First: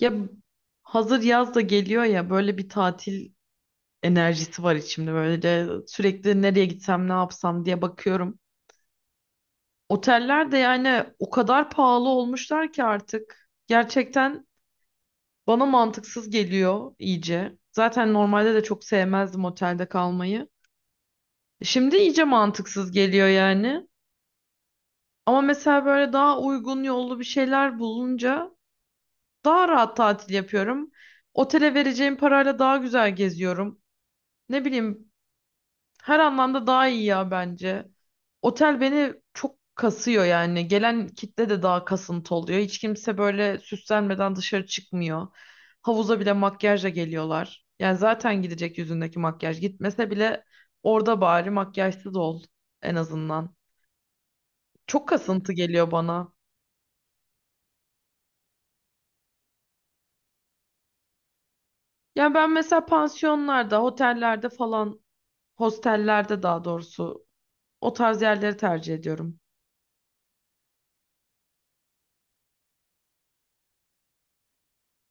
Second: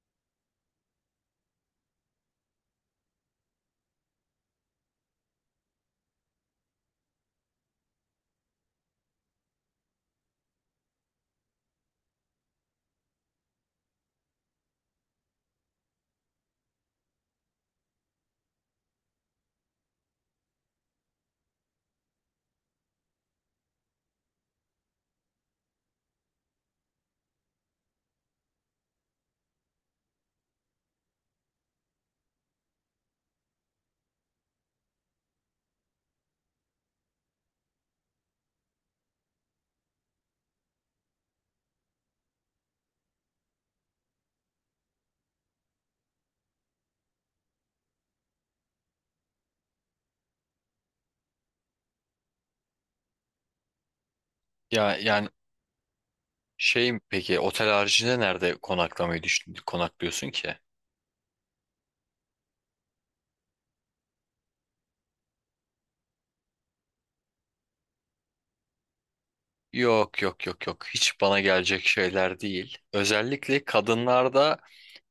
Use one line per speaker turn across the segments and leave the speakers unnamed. Ya hazır yaz da geliyor ya böyle bir tatil enerjisi var içimde böyle de sürekli nereye gitsem ne yapsam diye bakıyorum. Oteller de yani o kadar pahalı olmuşlar ki artık gerçekten bana mantıksız geliyor iyice. Zaten normalde de çok sevmezdim otelde kalmayı. Şimdi iyice mantıksız geliyor yani. Ama mesela böyle daha uygun yollu bir şeyler bulunca daha rahat tatil yapıyorum. Otele vereceğim parayla daha güzel geziyorum. Ne bileyim, her anlamda daha iyi ya bence. Otel beni çok kasıyor yani. Gelen kitle de daha kasıntı oluyor. Hiç kimse böyle süslenmeden dışarı çıkmıyor. Havuza bile makyajla geliyorlar. Yani zaten gidecek yüzündeki makyaj. Gitmese bile orada bari makyajsız ol en azından.
Ya
Çok
yani
kasıntı geliyor bana.
peki otel haricinde nerede konaklıyorsun ki?
Yani ben mesela pansiyonlarda, otellerde falan, hostellerde daha doğrusu o tarz yerleri tercih ediyorum.
Yok yok yok yok, hiç bana gelecek şeyler değil. Özellikle kadınlarda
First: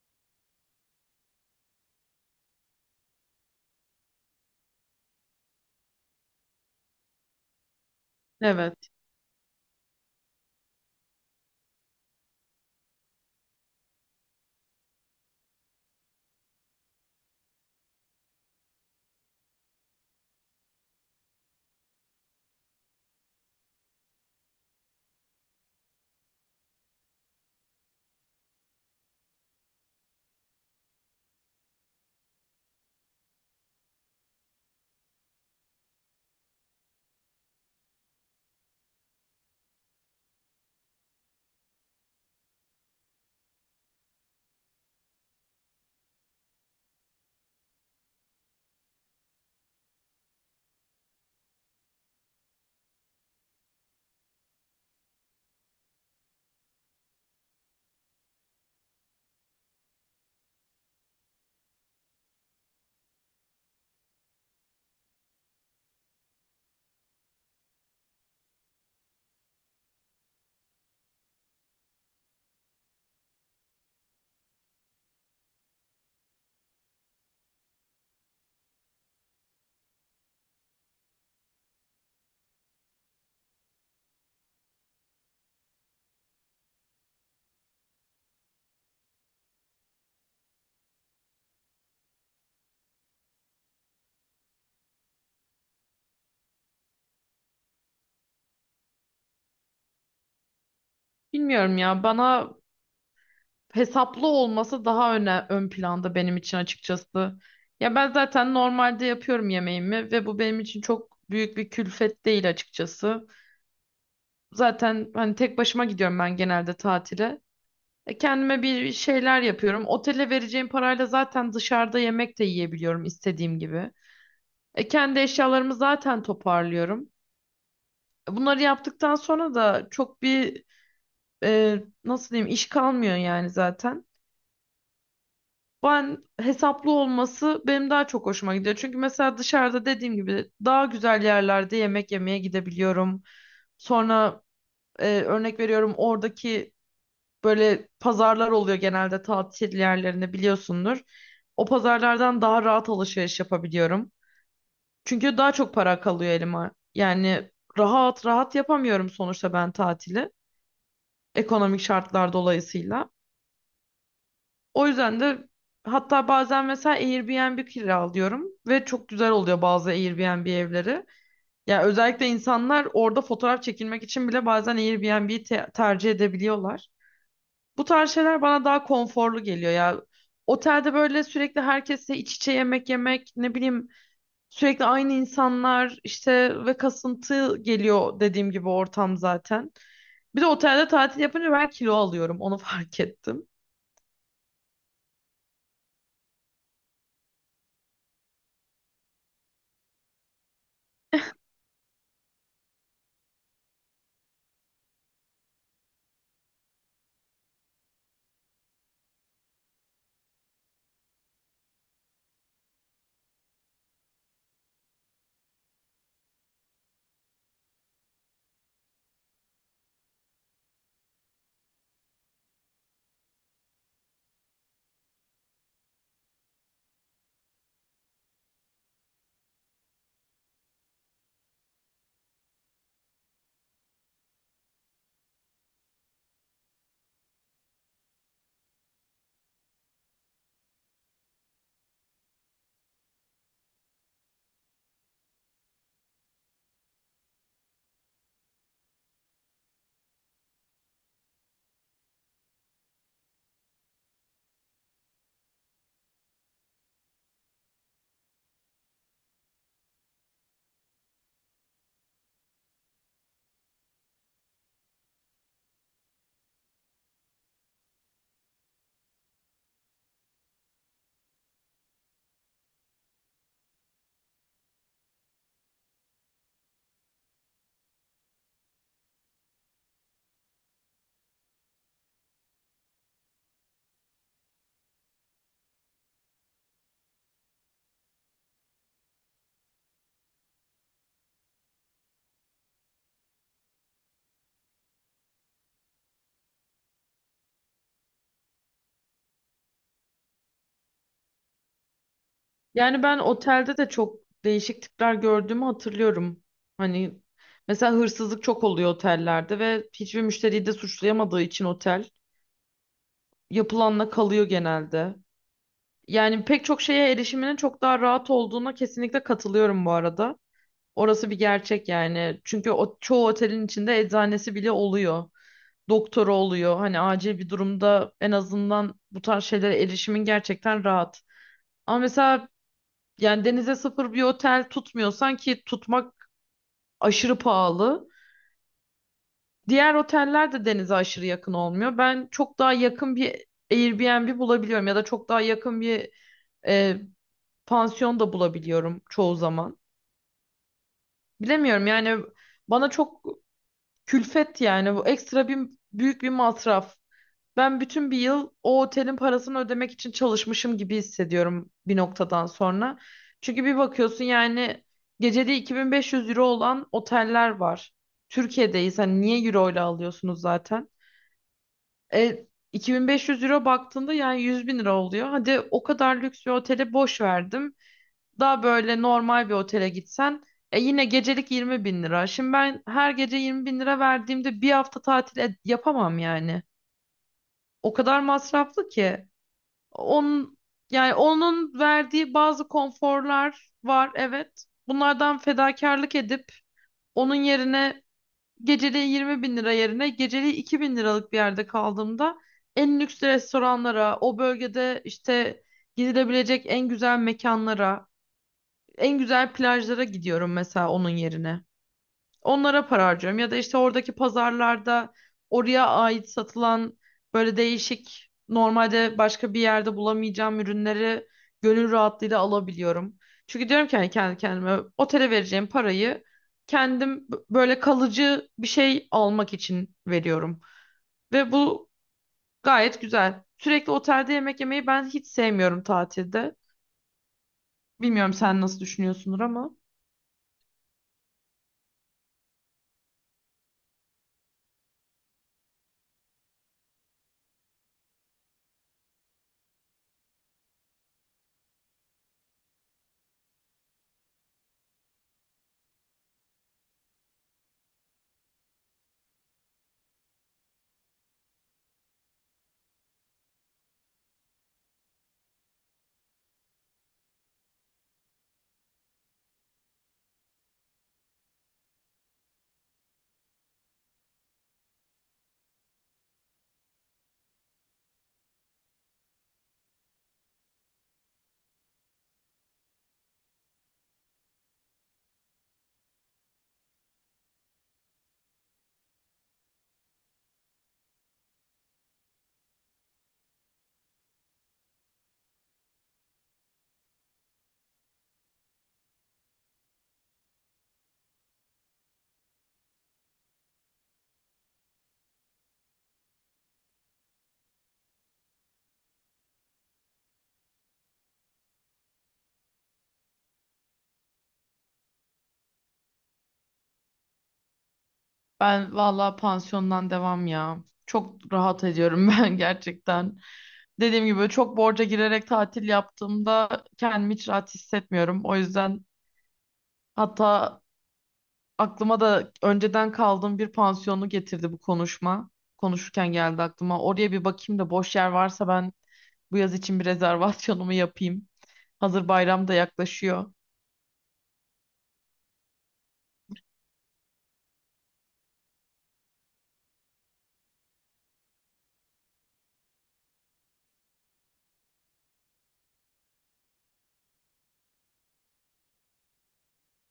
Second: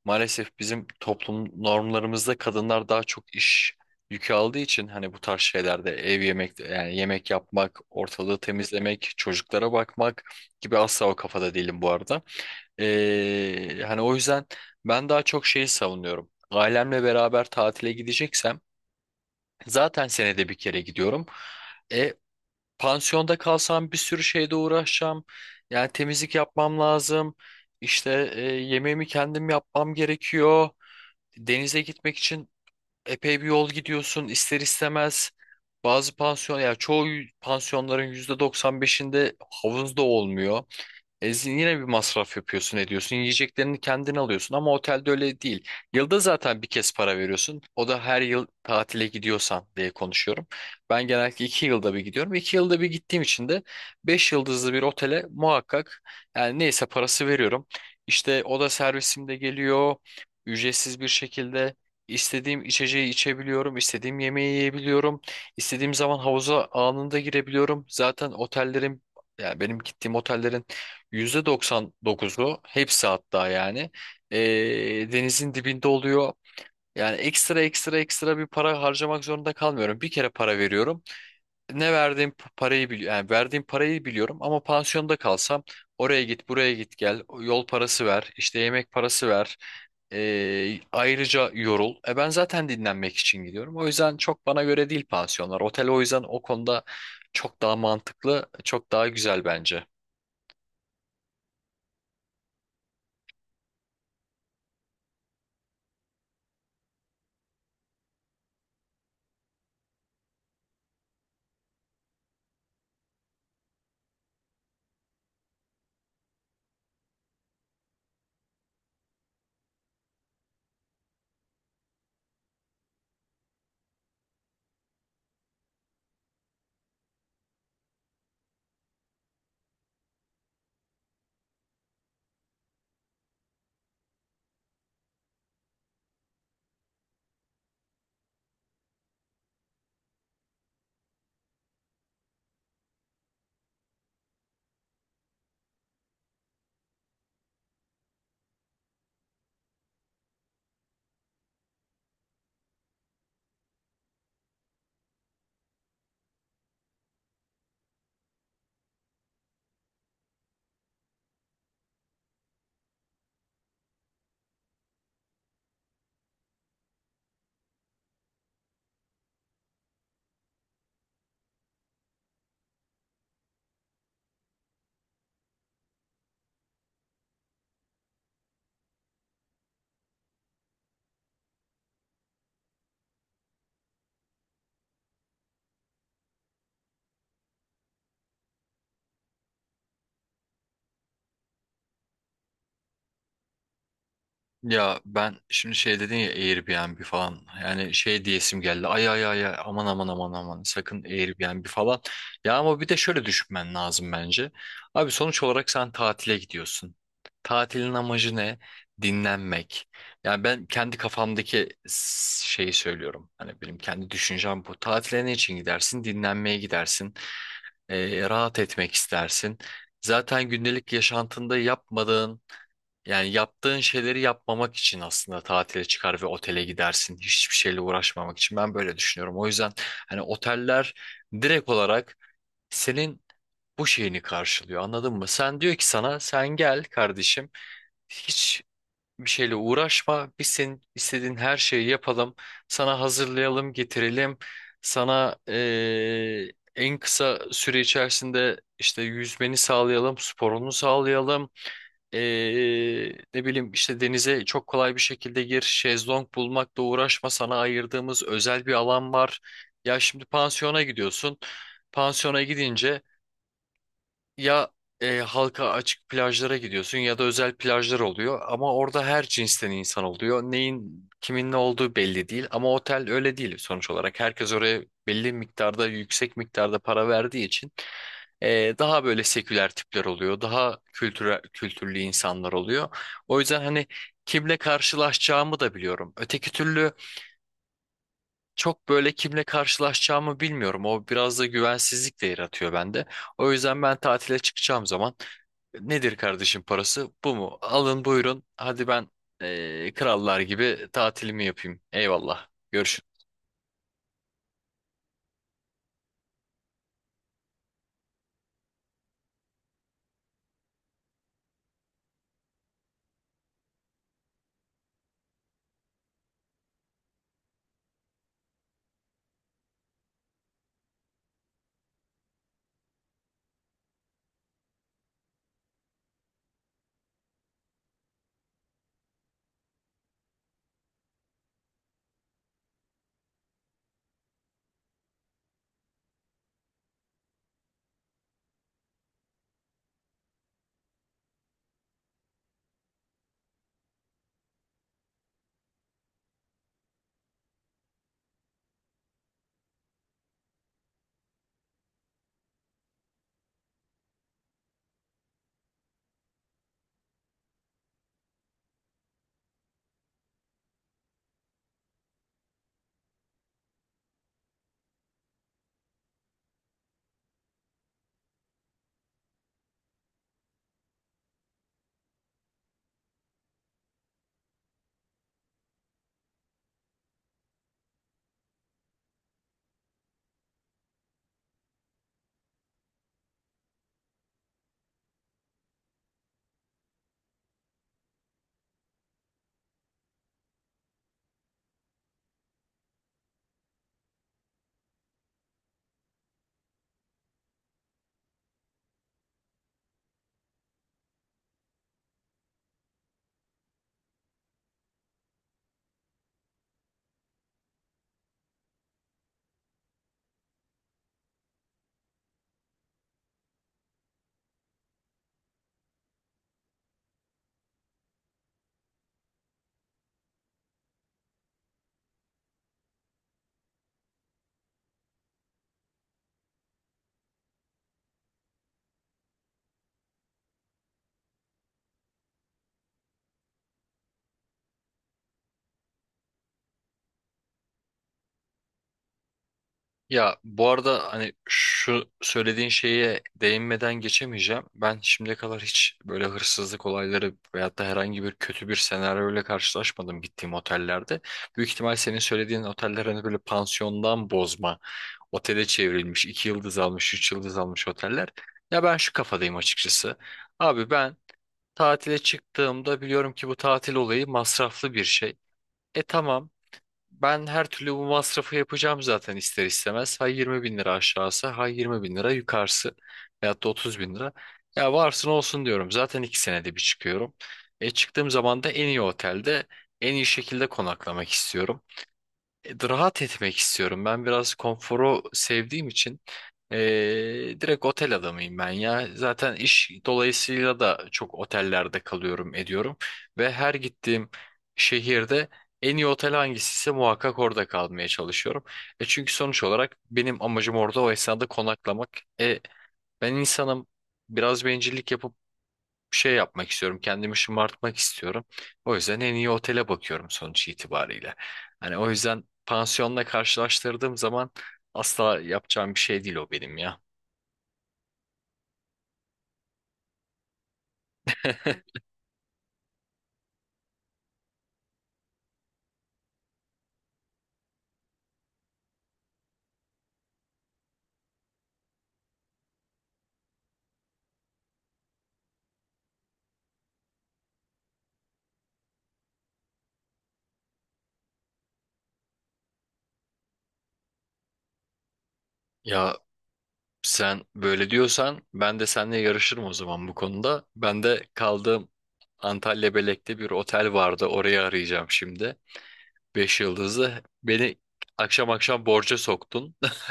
maalesef bizim toplum normlarımızda kadınlar daha çok iş yükü aldığı için hani bu tarz şeylerde ev yemek yemek yapmak, ortalığı
Evet.
temizlemek, çocuklara bakmak gibi, asla o kafada değilim bu arada. Hani o yüzden ben daha çok savunuyorum. Ailemle beraber tatile gideceksem, zaten senede bir kere gidiyorum. E, Pansiyonda kalsam bir sürü şeyle uğraşacağım. Yani temizlik yapmam lazım. İşte yemeğimi kendim yapmam gerekiyor. Denize gitmek için epey bir yol gidiyorsun ister istemez. Bazı pansiyon, yani Çoğu pansiyonların %95'inde havuz da olmuyor. Ezin yine bir masraf yapıyorsun ediyorsun. Yiyeceklerini kendin alıyorsun ama otelde öyle değil. Yılda zaten bir kez para veriyorsun. O da her yıl tatile gidiyorsan diye konuşuyorum. Ben genellikle iki yılda bir gidiyorum. İki yılda bir gittiğim için de beş yıldızlı bir otele muhakkak, yani neyse, parası veriyorum. İşte oda servisim de geliyor. Ücretsiz bir şekilde istediğim içeceği içebiliyorum, istediğim yemeği yiyebiliyorum, istediğim zaman havuza anında girebiliyorum. Zaten otellerin yani Benim gittiğim otellerin %99'u, hepsi hatta, e, denizin dibinde oluyor. Yani ekstra ekstra ekstra bir para harcamak zorunda kalmıyorum. Bir kere para veriyorum. Parayı biliyorum. Yani verdiğim parayı biliyorum, ama pansiyonda kalsam oraya git buraya git gel, yol parası ver işte, yemek parası ver, ayrıca yorul. E ben zaten dinlenmek için gidiyorum. O yüzden çok bana göre değil pansiyonlar. Otel o yüzden o konuda çok daha mantıklı, çok daha güzel bence.
Bilmiyorum ya, bana hesaplı olması daha öne, ön planda benim için açıkçası. Ya ben zaten normalde yapıyorum yemeğimi ve bu benim için çok büyük bir külfet değil açıkçası. Zaten hani tek başıma gidiyorum ben genelde tatile. Kendime bir şeyler yapıyorum. Otele vereceğim parayla zaten dışarıda yemek de yiyebiliyorum istediğim gibi. Kendi eşyalarımı zaten toparlıyorum. Bunları yaptıktan sonra da çok bir nasıl diyeyim iş kalmıyor yani zaten. Ben hesaplı olması benim daha çok hoşuma gidiyor. Çünkü mesela dışarıda dediğim gibi daha güzel yerlerde yemek yemeye gidebiliyorum. Sonra örnek veriyorum oradaki böyle pazarlar oluyor genelde tatil yerlerinde biliyorsundur. O pazarlardan daha rahat alışveriş yapabiliyorum. Çünkü daha çok para kalıyor elime. Yani rahat rahat yapamıyorum sonuçta ben tatili. Ekonomik şartlar dolayısıyla. O yüzden de hatta bazen mesela Airbnb kiralıyorum ve çok güzel oluyor bazı Airbnb evleri. Yani özellikle insanlar orada fotoğraf çekilmek için bile bazen tercih edebiliyorlar. Bu tarz şeyler bana daha konforlu geliyor ya. Otelde böyle sürekli herkesle iç içe yemek yemek, ne bileyim, sürekli aynı insanlar işte ve kasıntı geliyor dediğim gibi ortam zaten. Bir de otelde tatil yapınca ben kilo alıyorum onu fark ettim.
Ya ben şimdi dedin ya Airbnb falan, yani diyesim geldi, ay ay ay ay, aman aman aman aman, sakın Airbnb falan. Ya ama bir de şöyle düşünmen lazım bence abi. Sonuç olarak sen tatile gidiyorsun, tatilin amacı ne? Dinlenmek. Yani ben kendi kafamdaki şeyi söylüyorum, hani benim kendi düşüncem bu. Tatile ne için gidersin? Dinlenmeye gidersin. Rahat etmek istersin. Zaten gündelik yaşantında yapmadığın yani yaptığın şeyleri yapmamak için aslında tatile çıkar ve otele gidersin. Hiçbir şeyle uğraşmamak için. Ben böyle düşünüyorum. O yüzden hani oteller direkt olarak senin bu şeyini karşılıyor. Anladın mı? Sen diyor ki sana, sen gel kardeşim, Hiç bir şeyle uğraşma. Biz senin istediğin her şeyi yapalım. Sana hazırlayalım, getirelim. Sana en kısa süre içerisinde işte yüzmeni sağlayalım, sporunu sağlayalım. Ne bileyim işte, denize çok kolay bir şekilde gir, şezlong bulmakla uğraşma, sana ayırdığımız özel bir alan var. Ya şimdi pansiyona gidiyorsun. Pansiyona gidince ya halka açık plajlara gidiyorsun ya da özel plajlar oluyor, ama orada her cinsten insan oluyor. Neyin kimin ne olduğu belli değil, ama otel öyle değil sonuç olarak. Herkes oraya belli miktarda, yüksek miktarda para verdiği için daha böyle seküler tipler oluyor, daha kültürel, kültürlü insanlar oluyor. O yüzden hani kimle karşılaşacağımı da biliyorum. Öteki türlü çok böyle kimle karşılaşacağımı bilmiyorum. O biraz da güvensizlik de yaratıyor bende. O yüzden ben tatile çıkacağım zaman, nedir kardeşim parası? Bu mu? Alın buyurun. Hadi ben krallar gibi tatilimi yapayım. Eyvallah. Görüşün.
Yani ben otelde de çok değişik tipler gördüğümü hatırlıyorum. Hani mesela hırsızlık çok oluyor otellerde ve hiçbir müşteriyi de suçlayamadığı için otel yapılanla kalıyor genelde. Yani pek çok şeye erişiminin çok daha rahat olduğuna kesinlikle katılıyorum bu arada. Orası bir gerçek yani. Çünkü o, çoğu otelin içinde eczanesi bile oluyor. Doktoru oluyor. Hani acil bir durumda en azından bu tarz şeylere erişimin gerçekten rahat. Ama mesela yani denize sıfır bir otel tutmuyorsan ki tutmak aşırı pahalı. Diğer oteller de denize aşırı yakın olmuyor. Ben çok daha yakın bir Airbnb bulabiliyorum ya da çok daha yakın bir e, pansiyon da bulabiliyorum çoğu zaman. Bilemiyorum yani, bana çok külfet, yani bu ekstra bir, büyük bir masraf. Ben bütün bir yıl o otelin parasını ödemek için çalışmışım gibi hissediyorum bir noktadan sonra. Çünkü bir bakıyorsun yani gecede 2500 euro olan oteller var. Türkiye'deyiz hani niye euro ile alıyorsunuz zaten? E, 2500 euro baktığında yani 100 bin lira oluyor. Hadi o kadar lüks bir otele boş verdim. Daha böyle normal bir otele gitsen e yine gecelik 20 bin lira. Şimdi ben her gece 20 bin lira verdiğimde bir hafta tatil yapamam yani. O kadar masraflı ki. Onun onun verdiği bazı konforlar var evet. Bunlardan fedakarlık edip onun yerine geceliği 20 bin lira yerine geceliği 2 bin liralık bir yerde kaldığımda en lüks restoranlara, o bölgede işte gidilebilecek en güzel mekanlara, en güzel plajlara gidiyorum mesela onun yerine. Onlara para harcıyorum. Ya da işte oradaki pazarlarda oraya ait satılan böyle değişik normalde başka bir yerde bulamayacağım ürünleri gönül rahatlığıyla alabiliyorum. Çünkü diyorum ki hani kendi kendime otele vereceğim parayı böyle kalıcı bir şey almak için veriyorum. Ve bu gayet güzel. Sürekli otelde yemek yemeyi ben hiç sevmiyorum tatilde. Bilmiyorum sen nasıl düşünüyorsundur ama.
Ya bu arada hani şu söylediğin şeye değinmeden geçemeyeceğim. Ben şimdiye kadar hiç böyle hırsızlık olayları veyahut da herhangi bir kötü bir senaryoyla karşılaşmadım gittiğim otellerde. Büyük ihtimal senin söylediğin oteller hani böyle pansiyondan bozma, otele çevrilmiş, iki yıldız almış, üç yıldız almış oteller. Ya ben şu kafadayım açıkçası. Abi ben, tatile çıktığımda biliyorum ki bu tatil olayı masraflı bir şey. E tamam, ben her türlü bu masrafı yapacağım zaten ister istemez. Ha 20 bin lira aşağısı, ha 20 bin lira yukarısı, veyahut da 30 bin lira. Ya varsın olsun diyorum, zaten iki senede bir çıkıyorum. E çıktığım zaman da en iyi otelde en iyi şekilde konaklamak istiyorum, rahat etmek istiyorum. Ben biraz konforu sevdiğim için e, direkt otel adamıyım ben ya. Zaten iş dolayısıyla da çok otellerde kalıyorum ediyorum. Ve her gittiğim şehirde en iyi otel hangisiyse muhakkak orada kalmaya çalışıyorum. E çünkü sonuç olarak benim amacım orada o esnada konaklamak. E, Ben insanım, biraz bencillik yapıp bir şey yapmak istiyorum. Kendimi şımartmak istiyorum. O yüzden en iyi otele bakıyorum sonuç itibariyle. Hani o yüzden pansiyonla karşılaştırdığım zaman asla yapacağım bir şey değil o benim ya.
Ben vallahi pansiyondan devam ya. Çok rahat ediyorum ben gerçekten. Dediğim gibi çok borca girerek tatil yaptığımda kendimi hiç rahat hissetmiyorum. O yüzden hatta aklıma da önceden kaldığım bir pansiyonu getirdi bu konuşma. Konuşurken geldi aklıma. Oraya bir bakayım da boş yer varsa ben bu yaz için bir rezervasyonumu yapayım. Hazır bayram da yaklaşıyor.
Ya sen böyle diyorsan ben de seninle yarışırım o zaman bu konuda. Ben de kaldığım Antalya Belek'te bir otel vardı, orayı arayacağım şimdi. Beş yıldızlı. Beni akşam akşam borca soktun.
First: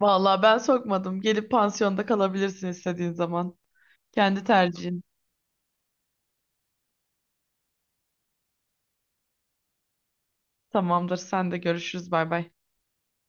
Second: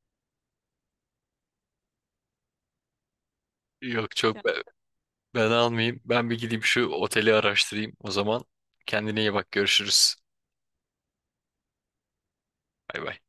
Vallahi ben sokmadım. Gelip pansiyonda kalabilirsin istediğin zaman.
Yok, çok.
Kendi tercihin.
Ben almayayım. Ben bir gideyim şu oteli araştırayım o zaman. Kendine iyi bak. Görüşürüz.
Tamamdır. Sen de görüşürüz. Bay bay.
Bay bay.